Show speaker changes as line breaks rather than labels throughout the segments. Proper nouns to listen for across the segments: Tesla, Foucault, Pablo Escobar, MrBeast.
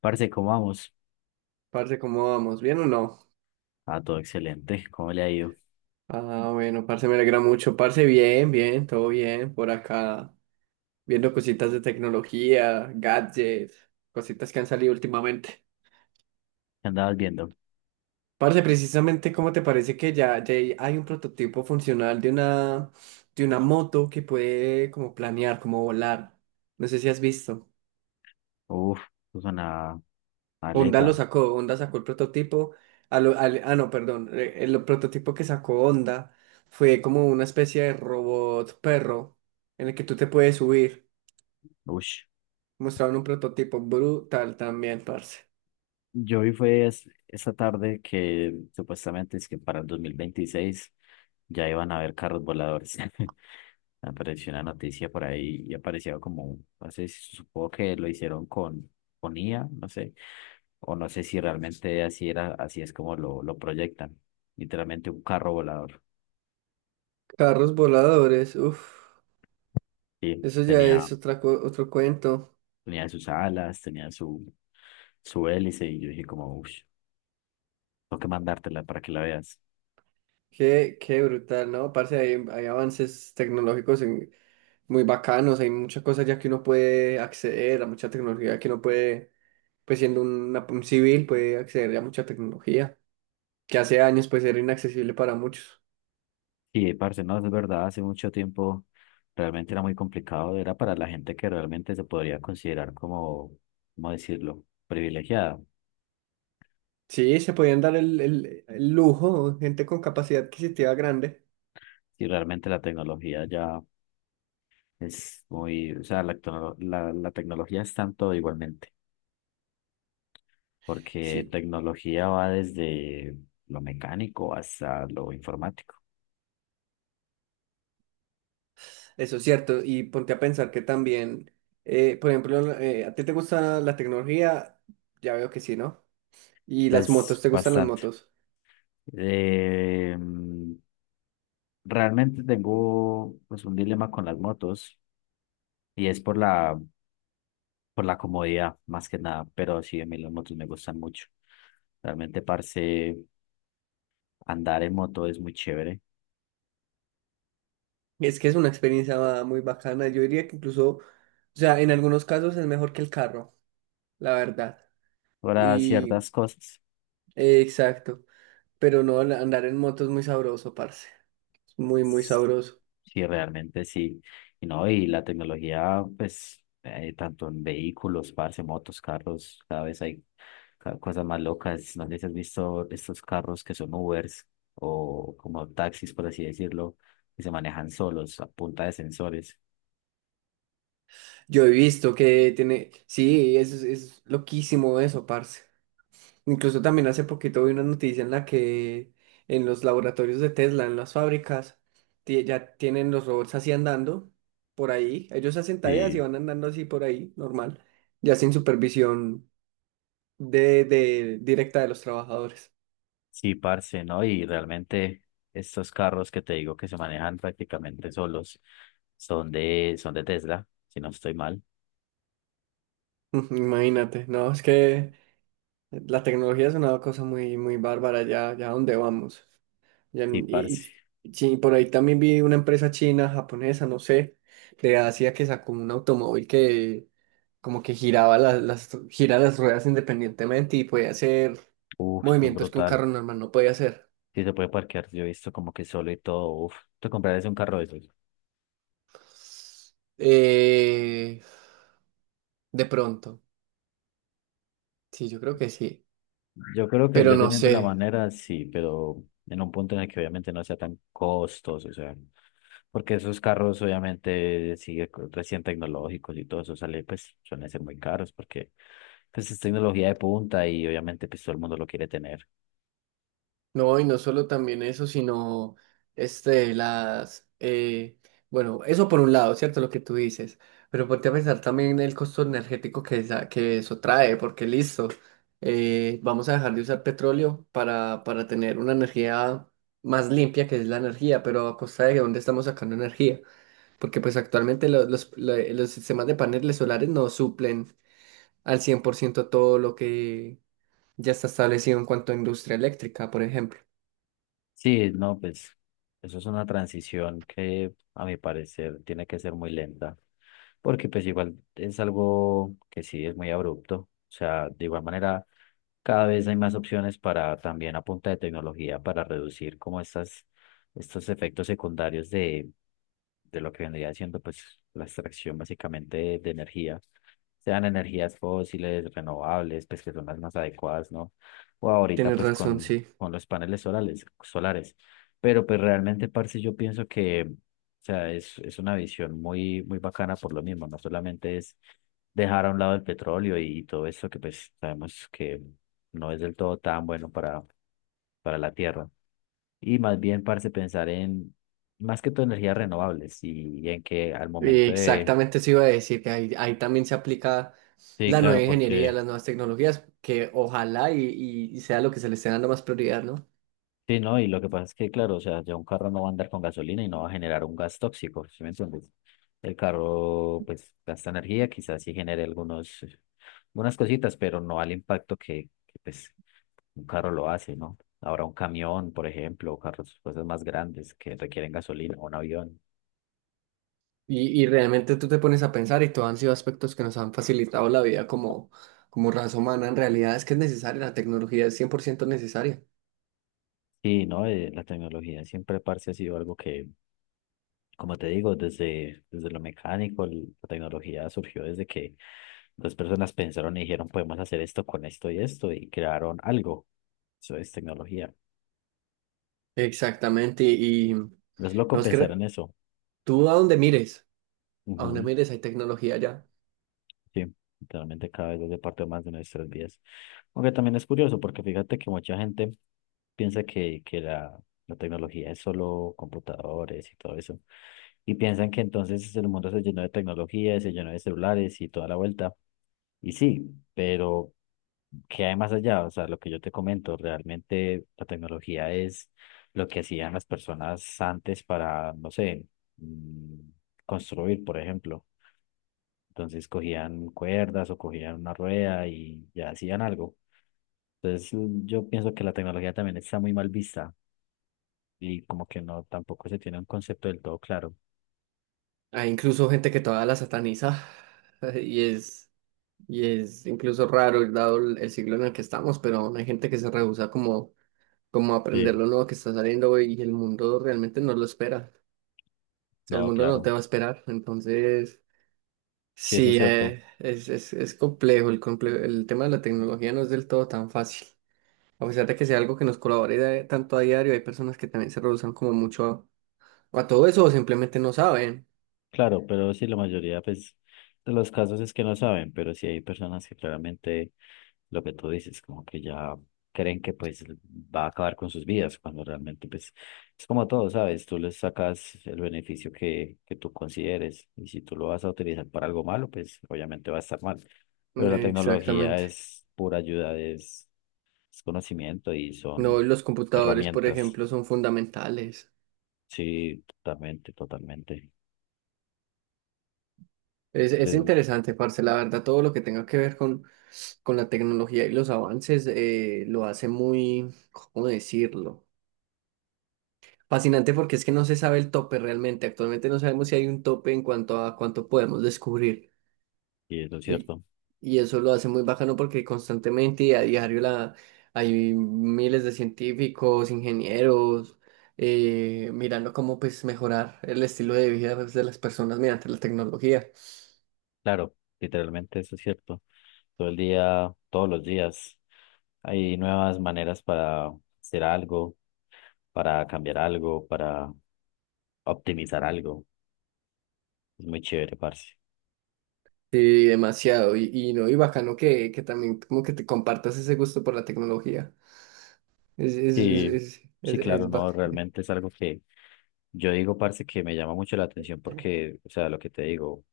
Parce, ¿cómo vamos?
Parce, ¿cómo vamos? ¿Bien o no?
Ah, todo excelente. ¿Cómo le ha ido?
Ah, bueno, parce, me alegra mucho. Parce, bien, bien, todo bien. Por acá, viendo cositas de tecnología, gadgets, cositas que han salido últimamente.
¿Qué andabas viendo?
Parce, precisamente, ¿cómo te parece que ya hay un prototipo funcional de una moto que puede como planear, como volar? No sé si has visto.
Uf, puso una
Honda lo
aleta.
sacó, Honda sacó el prototipo. Ah, no, perdón, prototipo que sacó Honda fue como una especie de robot perro en el que tú te puedes subir.
Ush.
Mostraron un prototipo brutal también, parce.
Yo vi fue esta tarde que supuestamente es que para el 2026 ya iban a haber carros voladores. Apareció una noticia por ahí y aparecía como, no sé si supongo que lo hicieron con IA, no sé, o no sé si realmente así era, así es como lo proyectan. Literalmente un carro volador.
Carros voladores, uff,
Sí,
eso ya
tenía.
es otro cuento.
Tenía sus alas, tenía su hélice y yo dije como, uff, tengo que mandártela para que la veas.
Qué brutal, ¿no? Parce, hay avances tecnológicos muy bacanos, hay muchas cosas ya que uno puede acceder a mucha tecnología que uno puede, pues siendo un civil, puede acceder a mucha tecnología que hace años pues era inaccesible para muchos.
Sí, parce, no, es verdad, hace mucho tiempo realmente era muy complicado, era para la gente que realmente se podría considerar como, ¿cómo decirlo?, privilegiada.
Sí, se podían dar el lujo, gente con capacidad adquisitiva grande.
Y realmente la tecnología ya es muy, o sea, la tecnología es tanto igualmente, porque
Sí,
tecnología va desde lo mecánico hasta lo informático.
eso es cierto. Y ponte a pensar que también, por ejemplo, ¿a ti te gusta la tecnología? Ya veo que sí, ¿no? ¿Y las motos?
Pues
¿Te gustan las
bastante.
motos?
Eh, Realmente tengo pues un dilema con las motos y es por por la comodidad más que nada, pero sí, a mí las motos me gustan mucho. Realmente, parce, andar en moto es muy chévere
Es que es una experiencia muy bacana. Yo diría que incluso, o sea, en algunos casos es mejor que el carro, la verdad.
para
Y
ciertas cosas.
exacto. Pero no, andar en moto es muy sabroso, parce. Es muy, muy sabroso.
Sí, realmente sí. Y no, y la tecnología, pues, tanto en vehículos, parce, motos, carros, cada vez hay cosas más locas. No sé si has visto estos carros que son Ubers o como taxis, por así decirlo, que se manejan solos a punta de sensores.
Yo he visto que tiene, sí, es loquísimo eso, parce. Incluso también hace poquito vi una noticia en la que en los laboratorios de Tesla, en las fábricas, ya tienen los robots así andando por ahí. Ellos hacen tareas y
Sí,
van andando así por ahí, normal, ya sin supervisión directa de los trabajadores.
sí, parce, ¿no? Y realmente estos carros que te digo que se manejan prácticamente solos son de Tesla, si no estoy mal.
Imagínate, no, es que la tecnología es una cosa muy, muy bárbara ya a dónde vamos. Ya
Sí,
n- Y,
parce.
y sí, por ahí también vi una empresa china, japonesa, no sé, de Asia, que sacó un automóvil que como que gira las ruedas independientemente y podía hacer
Uf, es
movimientos que un
brutal.
carro normal no podía hacer.
Sí, se puede parquear, yo he visto como que solo y todo, uf, te comprarías un carro de esos.
Eh, de pronto, sí, yo creo que sí,
Yo creo que
pero
yo
no
teniendo la
sé.
manera, sí, pero en un punto en el que obviamente no sea tan costoso, o sea, porque esos carros obviamente sigue recién tecnológicos y todo eso sale, pues suelen ser muy caros porque pues es tecnología de punta y obviamente pues todo el mundo lo quiere tener.
No, y no solo también eso, sino este, bueno, eso por un lado, ¿cierto? Lo que tú dices, pero ponte a pensar también el costo energético que eso trae, porque listo, vamos a dejar de usar petróleo para tener una energía más limpia, que es la energía, pero a costa de dónde estamos sacando energía, porque pues actualmente los sistemas de paneles solares no suplen al 100% todo lo que ya está establecido en cuanto a industria eléctrica, por ejemplo.
Sí, no, pues eso es una transición que a mi parecer tiene que ser muy lenta, porque pues igual es algo que sí es muy abrupto, o sea, de igual manera cada vez hay más opciones para también a punta de tecnología para reducir como estas, estos efectos secundarios de lo que vendría siendo pues la extracción básicamente de energía, sean energías fósiles, renovables, pues que son las más adecuadas, ¿no? O ahorita
Tienes
pues
razón, sí.
con los paneles solares, solares. Pero pues realmente, parce, yo pienso que, o sea, es una visión muy, muy bacana por lo mismo, no solamente es dejar a un lado el petróleo y todo eso que pues sabemos que no es del todo tan bueno para la tierra. Y más bien, parce, pensar en más que todo energías renovables y en que al
Y
momento de...
exactamente eso iba a decir, que ahí también se aplica
Sí,
la
claro,
nueva ingeniería,
porque.
las nuevas tecnologías, que ojalá y sea lo que se le esté dando más prioridad, ¿no?
Sí, no, y lo que pasa es que, claro, o sea, ya un carro no va a andar con gasolina y no va a generar un gas tóxico, ¿sí me entiendes? El carro, pues, gasta energía, quizás sí genere algunos, algunas cositas, pero no al impacto que, pues, un carro lo hace, ¿no? Ahora un camión, por ejemplo, o carros, cosas más grandes que requieren gasolina, o un avión.
Y realmente tú te pones a pensar y todos han sido aspectos que nos han facilitado la vida como raza humana. En realidad es que es necesaria, la tecnología es cien por ciento necesaria.
Sí, ¿no? La tecnología siempre, parce, ha sido algo que. Como te digo, desde, desde lo mecánico, la tecnología surgió desde que dos personas pensaron y dijeron, podemos hacer esto con esto y esto, y crearon algo. Eso es tecnología.
Exactamente, y no
Es loco
es que
pensar en eso.
tú, a donde
Ujú.
mires hay tecnología ya.
Sí, literalmente cada vez hace parte más de nuestras vidas. Aunque también es curioso, porque fíjate que mucha gente piensa que, la tecnología es solo computadores y todo eso. Y piensan que entonces el mundo se llenó de tecnología, se llenó de celulares y toda la vuelta. Y sí, pero que hay más allá? O sea, lo que yo te comento, realmente la tecnología es lo que hacían las personas antes para, no sé, mm, construir, por ejemplo. Entonces cogían cuerdas o cogían una rueda y ya hacían algo. Entonces yo pienso que la tecnología también está muy mal vista y como que no, tampoco se tiene un concepto del todo claro.
Hay incluso gente que todavía la sataniza y es. Y es incluso raro, dado el siglo en el que estamos, pero aún hay gente que se rehúsa como a aprender
Sí.
lo nuevo que está saliendo y el mundo realmente no lo espera. O sea, el
No,
mundo no
claro.
te va a esperar. Entonces,
Sí, eso es
sí,
cierto.
es complejo. El tema de la tecnología no es del todo tan fácil. A pesar de que sea algo que nos colabore tanto a diario, hay personas que también se rehúsan como mucho a todo eso, o simplemente no saben.
Claro, pero sí, la mayoría, pues, de los casos es que no saben, pero sí hay personas que claramente lo que tú dices, como que ya creen que pues va a acabar con sus vidas, cuando realmente pues es como todo, ¿sabes? Tú les sacas el beneficio que tú consideres y si tú lo vas a utilizar para algo malo, pues obviamente va a estar mal. Pero la tecnología
Exactamente.
es pura ayuda, es conocimiento y
No,
son
los computadores, por
herramientas.
ejemplo, son fundamentales.
Sí, totalmente, totalmente.
Es
De-
interesante, parce, la verdad, todo lo que tenga que ver con la tecnología y los avances, lo hace muy, ¿cómo decirlo? Fascinante, porque es que no se sabe el tope realmente. Actualmente no sabemos si hay un tope en cuanto a cuánto podemos descubrir.
y eso es
Y,
cierto.
y eso lo hace muy bacano, porque constantemente y a diario hay miles de científicos, ingenieros, mirando cómo pues mejorar el estilo de vida, pues, de las personas mediante la tecnología.
Claro, literalmente eso es cierto. Todo el día, todos los días, hay nuevas maneras para hacer algo, para cambiar algo, para optimizar algo. Es muy chévere, parce.
Sí, demasiado. Y no, y bacano que, también como que te compartas ese gusto por la tecnología. Es, es, es,
Sí,
es,
sí,
es,
claro,
es bac-
no, realmente es algo que yo digo, parce, que me llama mucho la atención porque, o sea, lo que te digo,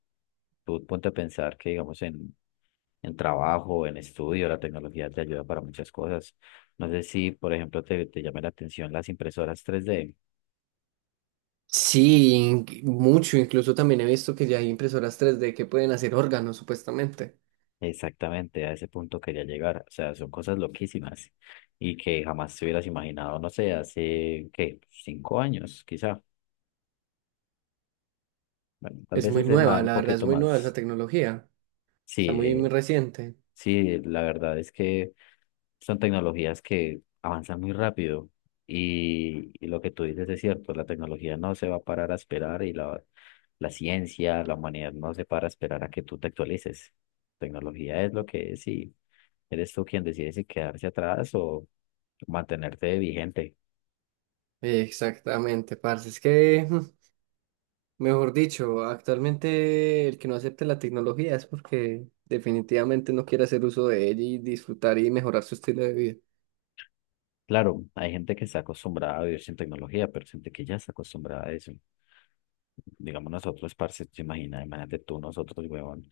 tú ponte a pensar que, digamos, en trabajo, en estudio, la tecnología te ayuda para muchas cosas. No sé si, por ejemplo, te llama la atención las impresoras 3D.
Sí, mucho. Incluso también he visto que ya hay impresoras 3D que pueden hacer órganos, supuestamente.
Exactamente, a ese punto quería llegar. O sea, son cosas loquísimas y que jamás te hubieras imaginado, no sé, hace, ¿qué? 5 años, quizá. Bueno, tal
Es
vez
muy
hace más,
nueva,
un
la verdad es
poquito
muy nueva esa
más.
tecnología.
Sí,
Está muy, muy reciente.
sí, la verdad es que son tecnologías que avanzan muy rápido y lo que tú dices es cierto, la tecnología no se va a parar a esperar y la ciencia, la humanidad no se para a esperar a que tú te actualices. Tecnología es lo que es y eres tú quien decide si quedarse atrás o mantenerte vigente.
Exactamente, parce. Es que, mejor dicho, actualmente el que no acepte la tecnología es porque definitivamente no quiere hacer uso de ella y disfrutar y mejorar su estilo de vida.
Claro, hay gente que está acostumbrada a vivir sin tecnología, pero gente que ya está acostumbrada a eso. Digamos nosotros, parce, te imaginas, imagínate tú, nosotros, huevón,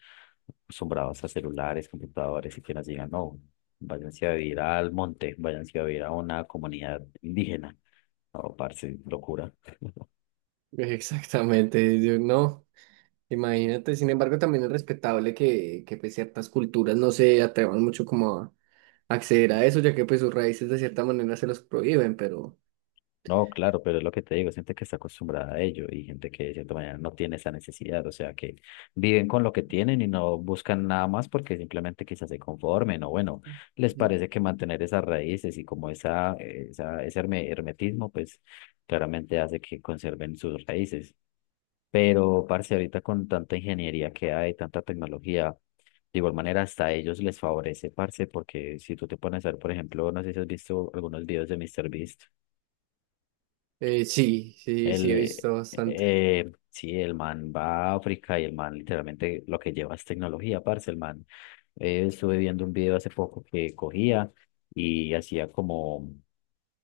acostumbrados a celulares, computadores, y que nos digan, no, váyanse a vivir al monte, váyanse a vivir a una comunidad indígena. No, parce, locura.
Exactamente, yo no, imagínate. Sin embargo, también es respetable que, pues, ciertas culturas no se atrevan mucho como a acceder a eso, ya que pues sus raíces de cierta manera se los prohíben, pero
No, claro, pero es lo que te digo, gente que está acostumbrada a ello y gente que de cierta manera no tiene esa necesidad, o sea, que viven con lo que tienen y no buscan nada más porque simplemente quizás se conformen o bueno, les
sí,
parece que mantener esas raíces y como ese hermetismo, pues claramente hace que conserven sus raíces. Pero, parce, ahorita con tanta ingeniería que hay, tanta tecnología, de igual manera hasta a ellos les favorece, parce, porque si tú te pones a ver, por ejemplo, no sé si has visto algunos videos de MrBeast.
sí, sí, sí he visto bastante,
Sí, el man va a África y el man literalmente lo que lleva es tecnología, parce, el man. Estuve viendo un video hace poco que cogía y hacía como,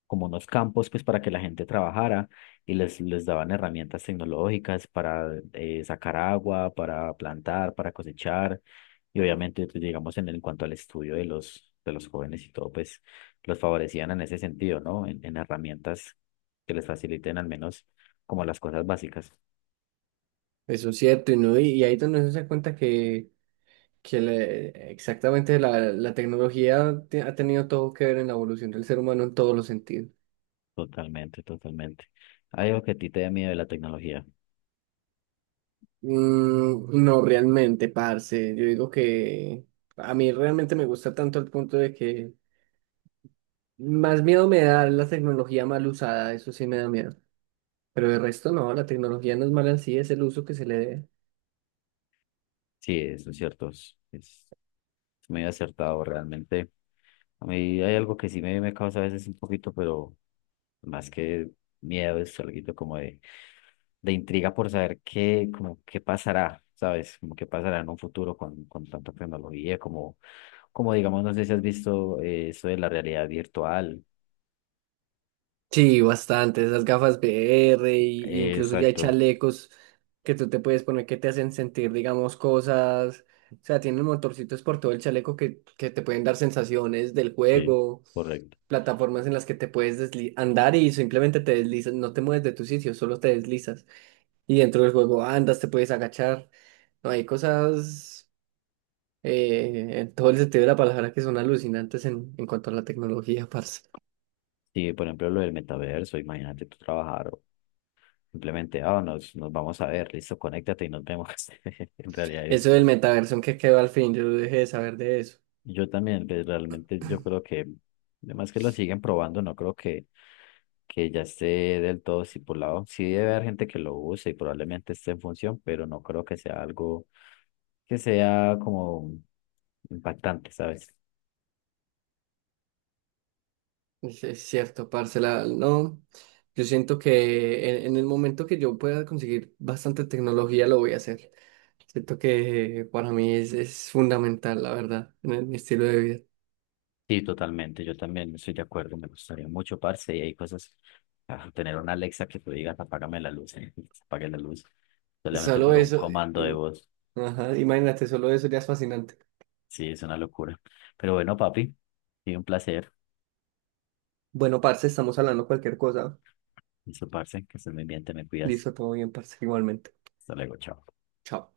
como unos campos pues para que la gente trabajara y les daban herramientas tecnológicas para sacar agua, para plantar, para cosechar y obviamente, pues, digamos, en cuanto al estudio de de los jóvenes y todo, pues los favorecían en ese sentido, ¿no? En herramientas que les faciliten al menos como las cosas básicas.
eso es cierto, y, no, y ahí es donde uno se da cuenta que, exactamente la tecnología ha tenido todo que ver en la evolución del ser humano en todos los sentidos.
Totalmente, totalmente. ¿Hay algo que a ti te da miedo de la tecnología?
Mm, no, realmente, parce. Yo digo que a mí realmente me gusta tanto, el punto de que más miedo me da la tecnología mal usada, eso sí me da miedo. Pero de resto no, la tecnología no es mala en sí, es el uso que se le dé.
Sí, eso es cierto. Es muy acertado realmente. A mí hay algo que sí me causa a veces un poquito, pero más que miedo, es algo como de intriga por saber qué, como qué pasará, ¿sabes? Como qué pasará en un futuro con tanta tecnología, como, como digamos, no sé si has visto eso de la realidad virtual.
Sí, bastante. Esas gafas VR, y incluso ya hay
Exacto,
chalecos que tú te puedes poner que te hacen sentir, digamos, cosas. O sea, tienen motorcitos por todo el chaleco que, te pueden dar sensaciones del
sí,
juego.
correcto.
Plataformas en las que te puedes andar y simplemente te deslizas, no te mueves de tu sitio, solo te deslizas. Y dentro del juego andas, te puedes agachar. No, hay cosas, en todo el sentido de la palabra, que son alucinantes en cuanto a la tecnología, parce.
Sí, por ejemplo, lo del metaverso, imagínate tú trabajar o simplemente, ah, nos vamos a ver, listo, conéctate y nos vemos en realidad
Eso del
virtual.
metaverso, que quedó al fin? Yo dejé de saber de eso.
Yo también, pues, realmente yo creo que, además que lo siguen probando, no creo que ya esté del todo estipulado. Sí debe haber gente que lo use y probablemente esté en función, pero no creo que sea algo que sea como impactante, ¿sabes?
Es cierto, parce, no. Yo siento que en el momento que yo pueda conseguir bastante tecnología, lo voy a hacer. Siento que para mí es fundamental, la verdad, mi estilo de vida.
Sí, totalmente, yo también estoy de acuerdo, me gustaría mucho, parce, y hay cosas, ah, tener una Alexa que tú digas, apágame la luz, apague la luz, solamente
Solo
por un
eso,
comando de
im-
voz,
ajá, imagínate, solo eso ya es fascinante.
sí, es una locura. Pero bueno, papi, sí, un placer.
Bueno, parce, estamos hablando cualquier cosa.
Listo, parce, que estés muy bien, te me cuidas.
Listo, todo bien, parce, igualmente.
Hasta luego, chao.
Chao.